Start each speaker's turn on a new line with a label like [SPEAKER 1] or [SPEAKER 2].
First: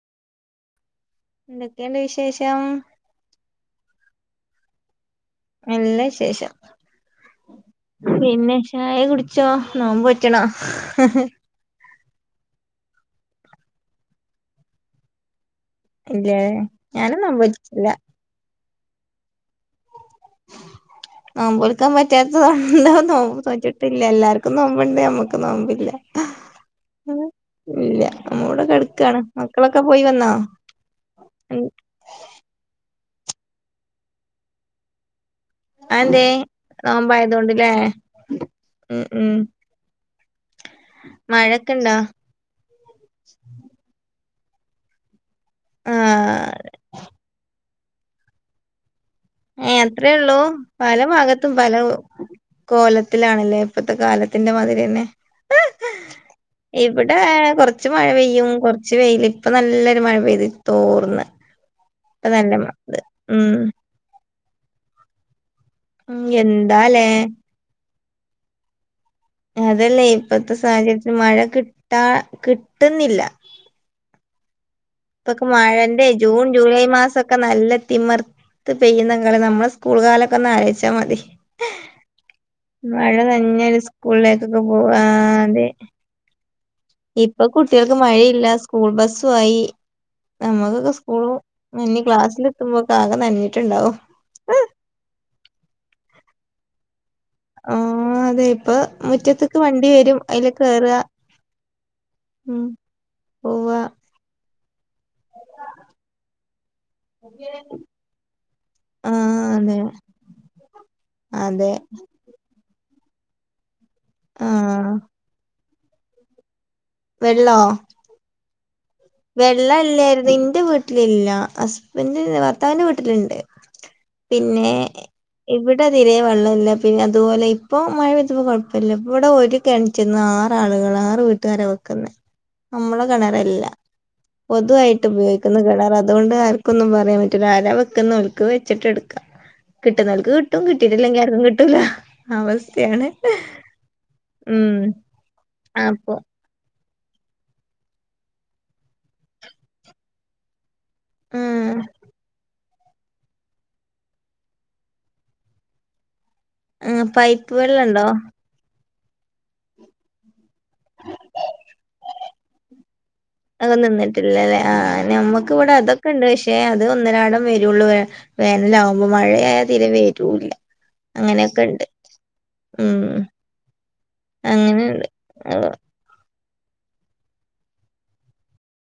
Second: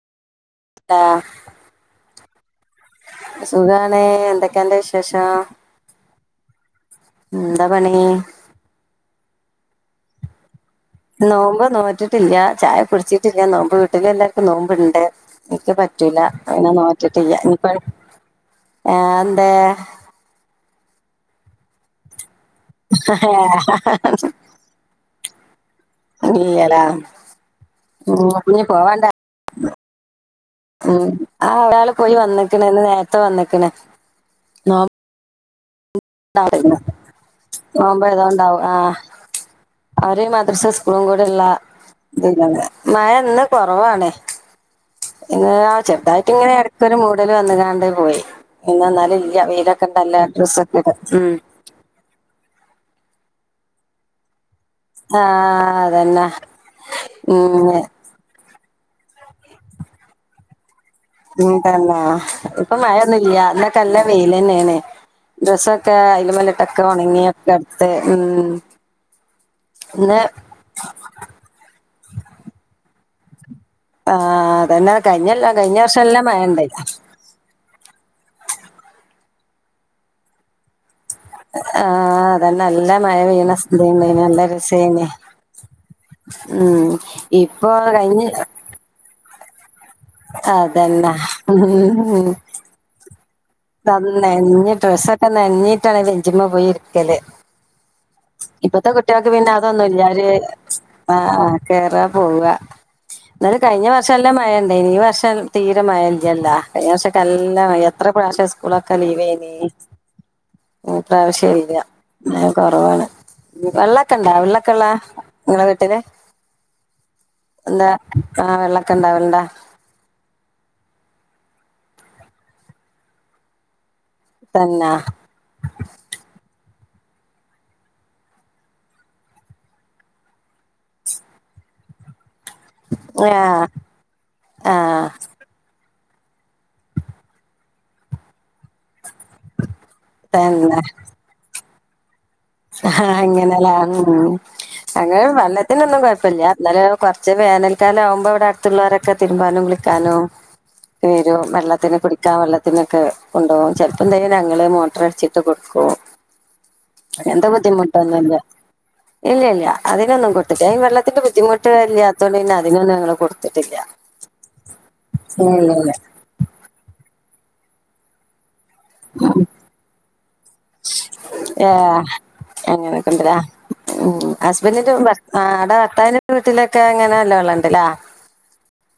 [SPEAKER 1] ആഹ്
[SPEAKER 2] എന്തൊക്കെയുണ്ട് വിശേഷം
[SPEAKER 1] സുഖാണ് എന്തൊക്കെയാന്റെ വിശേഷം
[SPEAKER 2] നല്ലാ വിശേഷം
[SPEAKER 1] എന്താ പണി
[SPEAKER 2] പിന്നെ ചായ കുടിച്ചോ നോമ്പ് വെച്ചണോ
[SPEAKER 1] നോമ്പ് നോറ്റിട്ടില്ല ചായ കുടിച്ചിട്ടില്ല നോമ്പ് വീട്ടില് എല്ലാവർക്കും നോമ്പുണ്ട് എനിക്ക് പറ്റ് പറ്റൂല
[SPEAKER 2] ഇല്ലേ
[SPEAKER 1] പിന്നെ
[SPEAKER 2] ഞാനും
[SPEAKER 1] നോറ്റിട്ടില്ല
[SPEAKER 2] നോമ്പ്
[SPEAKER 1] ഇനിപ്പോ
[SPEAKER 2] നോറ്റിട്ടില്ല
[SPEAKER 1] ഏ എന്തേ
[SPEAKER 2] നോമ്പെടുക്കാൻ പറ്റാത്തതു കൊണ്ടാണോ തോറ്റിട്ടില്ല എല്ലാർക് ക്കും നോമ്പുണ്ടേ നമ്മുക്ക് നോമ്പില്ല
[SPEAKER 1] അല്ലേലാ
[SPEAKER 2] ഇല്ല
[SPEAKER 1] ഉം കുഞ്ഞ്
[SPEAKER 2] നമ്മളിവിടെ
[SPEAKER 1] പോവാണ്ടാ
[SPEAKER 2] കെടക്കാണ് മക്കളൊക്കെ പോയി വന്നോ
[SPEAKER 1] ഉം ആ ഒരാള് പോയി വന്നേക്കണ് ഇന്ന് നേരത്തെ വന്നേക്കണ്
[SPEAKER 2] അതെന്തേ
[SPEAKER 1] ണ്ടാടെ നിന്നോ
[SPEAKER 2] നോമ്പായതോണ്ട്ല്ലേ
[SPEAKER 1] നോമ്പായതോണ്ടാവും ആഹ്
[SPEAKER 2] ഉം ഉം
[SPEAKER 1] അവര് മദ്രസേം സ്കൂളും കൂടെ ഉള്ള
[SPEAKER 2] മഴൊക്കെണ്ടോ
[SPEAKER 1] ഇതില്ലാന്ന് മഴ ഇന്ന് കൊറവാണേ ഇന്ന് ദാ ചെറുതായിട്ട് ഇങ്ങനെ
[SPEAKER 2] ആഹ്
[SPEAKER 1] ഇടക്കൊരു മൂടല് വന്ന് ദാണ്ടേ പോയി ഇന്ന് എന്നാല്
[SPEAKER 2] ഏഹ് അത്രേ
[SPEAKER 1] അവിയലൊക്കത്തല്ല
[SPEAKER 2] ഉള്ളൂ
[SPEAKER 1] ഡ്രസ്സ്
[SPEAKER 2] പല ഭാഗത്തും പല കോലത്തിലാണല്ലേ ഇപ്പത്തെ കാലത്തിന്റെ മാതിരിയെന്നെ
[SPEAKER 1] ആഹ് അതന്നെ
[SPEAKER 2] ഇവിടെ
[SPEAKER 1] ഉം
[SPEAKER 2] കൊറച്ച് മഴ പെയ്യും കൊറ ച്ച് വെയില് ഇപ്പ നല്ലൊരു മഴ പെയ്ത് തോർന്ന്
[SPEAKER 1] ഉം തന്നെ
[SPEAKER 2] നല്ല മ
[SPEAKER 1] ഇപ്പൊ
[SPEAKER 2] ഇത്
[SPEAKER 1] മഴയൊന്നുംല്യ
[SPEAKER 2] ഉം
[SPEAKER 1] ഇന്നൊക്കല്ല വെയിലന്നേണ് ഡ്രസ്സോ ക്കെ
[SPEAKER 2] ഉം
[SPEAKER 1] അയില് മേലിട്ടൊക്കെ
[SPEAKER 2] എന്താലേ
[SPEAKER 1] ഉണങ്ങിയൊക്കെടുത്ത് ഉം
[SPEAKER 2] അതല്ലേ
[SPEAKER 1] ഇന്ന്
[SPEAKER 2] ഇപ്പത്തെ സാഹചര്യത്തിൽ മഴ കിട്ടാ കിട്ട്ന്നില്ല
[SPEAKER 1] ആഹ് അതന്നെ
[SPEAKER 2] ഇപ്പൊക്കെ
[SPEAKER 1] കഴിഞ്ഞല്ല കഴിഞ്ഞ വർഷം
[SPEAKER 2] മഴേന്റെ
[SPEAKER 1] എല്ലാം മഴ
[SPEAKER 2] ജൂൺ
[SPEAKER 1] ഉണ്ടായി
[SPEAKER 2] ജൂലൈ മാസൊക്കെ നല്ല തിമർ ത്ത് പെയ്യുന്നങ്കള് നമ്മളെ സ്കൂൾ കാലൊക്കൊന്ന് ആലോയിച്ചാമതി
[SPEAKER 1] ആഹ് അതെന്നെ നല്ല മഴ പെയണ
[SPEAKER 2] നനഞ്ഞൊരു
[SPEAKER 1] സ്ഥിതിണ്ടേയ്നി നല്ല
[SPEAKER 2] സ്കൂളിലേക്കൊക്കെ പോവാ
[SPEAKER 1] രസെയ്നി
[SPEAKER 2] അതെ
[SPEAKER 1] മ്മ്
[SPEAKER 2] ഇപ്പൊ കുട്യാൾക്ക് മഴയില്ല സ്കൂൾ ബസ്സുആയി
[SPEAKER 1] അതന്നെ
[SPEAKER 2] എത്തുമ്പോകാകെ നഞ്ഞിട്ട്ണ്ടാ
[SPEAKER 1] ന്ന് നഞ്ഞ്ഡ്രെസൊക്കെ നഞ്ഞിട്ടാണ് ബെഞ്ചിമ്മ പോയി ഇരിക്കല്
[SPEAKER 2] മ്മ്
[SPEAKER 1] ഇപ്പത്തെ കുട്യാക്ക് പിന്നെ അതൊന്നുല്ലാര്
[SPEAKER 2] അയില് കേറാ
[SPEAKER 1] ആഹ് കേറാ പോവ
[SPEAKER 2] ഉം
[SPEAKER 1] ന്നാലും
[SPEAKER 2] പോവാ
[SPEAKER 1] കഴിഞ്ഞ വർ ക്ഷെ നല്ല മഴണ്ടേയ്നി ഈ വർഷം തീരെ മഴ ഇല്യല്ല കഴിഞ്ഞ വർഷോക്കല്ല മഴ എത്ര പക്ഷേ സ്കൂളൊക്കെ ലീവെയ്നി
[SPEAKER 2] ആഹ് അതെ
[SPEAKER 1] ഈ
[SPEAKER 2] അതെ
[SPEAKER 1] പ്രാവശ്യല്ല മഴ കോറവാണ് വെള്ളക്കണ്ടാ വെള്ളക്കള്ളെ
[SPEAKER 2] ആഹ്
[SPEAKER 1] ഇങ്ങളെ വീട്ടില്
[SPEAKER 2] വെള്ളോ
[SPEAKER 1] എന്താ ആഹ് വെള്ളക്കണ്ട
[SPEAKER 2] വെള്ളല്ലെര്ന്ന് ഇന്റെ വീട്ടിലില്ല ഹസ്ബൻഡ് ഭർത്താവിന്റെ വീട്ടില്ണ്ട് പിന്നെ
[SPEAKER 1] തന്നാ
[SPEAKER 2] ഇവിടെ തിരെേ വെള്ളല്ല പിന്നെ അതുപോലെ ഇപ്പോ മഴ പെയ്തപ്പോ കുഴപ്പല്ല ഇവിടെ ഒര് കെണ്റ്റിന്ന ആറാളുകളാ ആറ് വീട്ടുകാര വെക്കുന്നെ നമ്മളെ കെണറല്ല
[SPEAKER 1] ആഹ്
[SPEAKER 2] പൊതുവായിട്ട്
[SPEAKER 1] ആഹ്
[SPEAKER 2] ഉപയോഗിക്കുന്ന കിണറതുകൊണ്ട് ആർക്കൊന്നും പറയാൻ പറ്റില്ല ആരാ വെക്കുന്നെ ഓല്ക്ക് വെച്ചിട്ട് എടുക്ക കിട്ട്നോൽക്ക് കിട്ടും
[SPEAKER 1] തന്നെ
[SPEAKER 2] കിട്ടിട്ടില്ലെങ്കി ആർക്കും കിട്ടൂല
[SPEAKER 1] അഹാ
[SPEAKER 2] അവസ്ഥയാണ്
[SPEAKER 1] അങ്ങനെലെ ഉം അങ്ങനെ വെള്ളത്തിനൊന്നും
[SPEAKER 2] അപ്പൊ
[SPEAKER 1] കൊഴപ്പല്യാ ഇന്നലെ കോറ്ച്ച് വേനൽക്കാലാകുമ്പോ ഇവിടെ അടുത്തുള്ളോരേക്കെ തിരുമ്പാനും കുളിക്കാനും വരും
[SPEAKER 2] ഉം
[SPEAKER 1] വെള്ളത്തിന് കുടിക്കാൻ വെള്ളത്തിനൊക്കെ കൊണ്ടോകും ചിലപ്പോ എന്തെങ്കിലും ഞങ്ങൾ മോട്ടറടിച്ചിട്ട് കൊടുക്കും
[SPEAKER 2] ആഹ്
[SPEAKER 1] അങ്ങന് ത്തെ
[SPEAKER 2] പൈപ്പ് വെള്ളണ്ടോ
[SPEAKER 1] ബുദ്ധിമുട്ടോന്നുല്ല ഇല്ലല്ല അതിനൊന്നും കൊട്ത്റ്റ വെള്ളത്തിന്റെ ബുദ്ധിമുട്ട് ഇല്യാതോണ്ട് പിന്നെ അതിനൊന്നും ഞങ്ങള് കൊട്
[SPEAKER 2] അതോ നിന്നിട്ടില്ലല്ലേ ആഹ് ഞമ്മക്കിവിടെ
[SPEAKER 1] ഇല്ലല്ല
[SPEAKER 2] അതൊക്കെണ്ട് വിഷ പക്ഷെ അത് ഒന്നരടം വരുള്ളൂ വേ വേനലാകുമ്പോ മഴയയാ തീരെ വരൂല്ല
[SPEAKER 1] ഏ
[SPEAKER 2] അങ്ങനെയൊക്കെണ്ട് ഉം
[SPEAKER 1] അങ്ങനെക്ക്ണ്ട്ലെ ഉം ഹസ്ബന്റിന്റെ
[SPEAKER 2] അങ്ങനെണ്ട്
[SPEAKER 1] ഭർ ആടെ ഭർത്താവിന്റെ വീട്ടിലൊക്കെ അങ്ങനെ നല്ല വെള്ളണ്ട്ലെ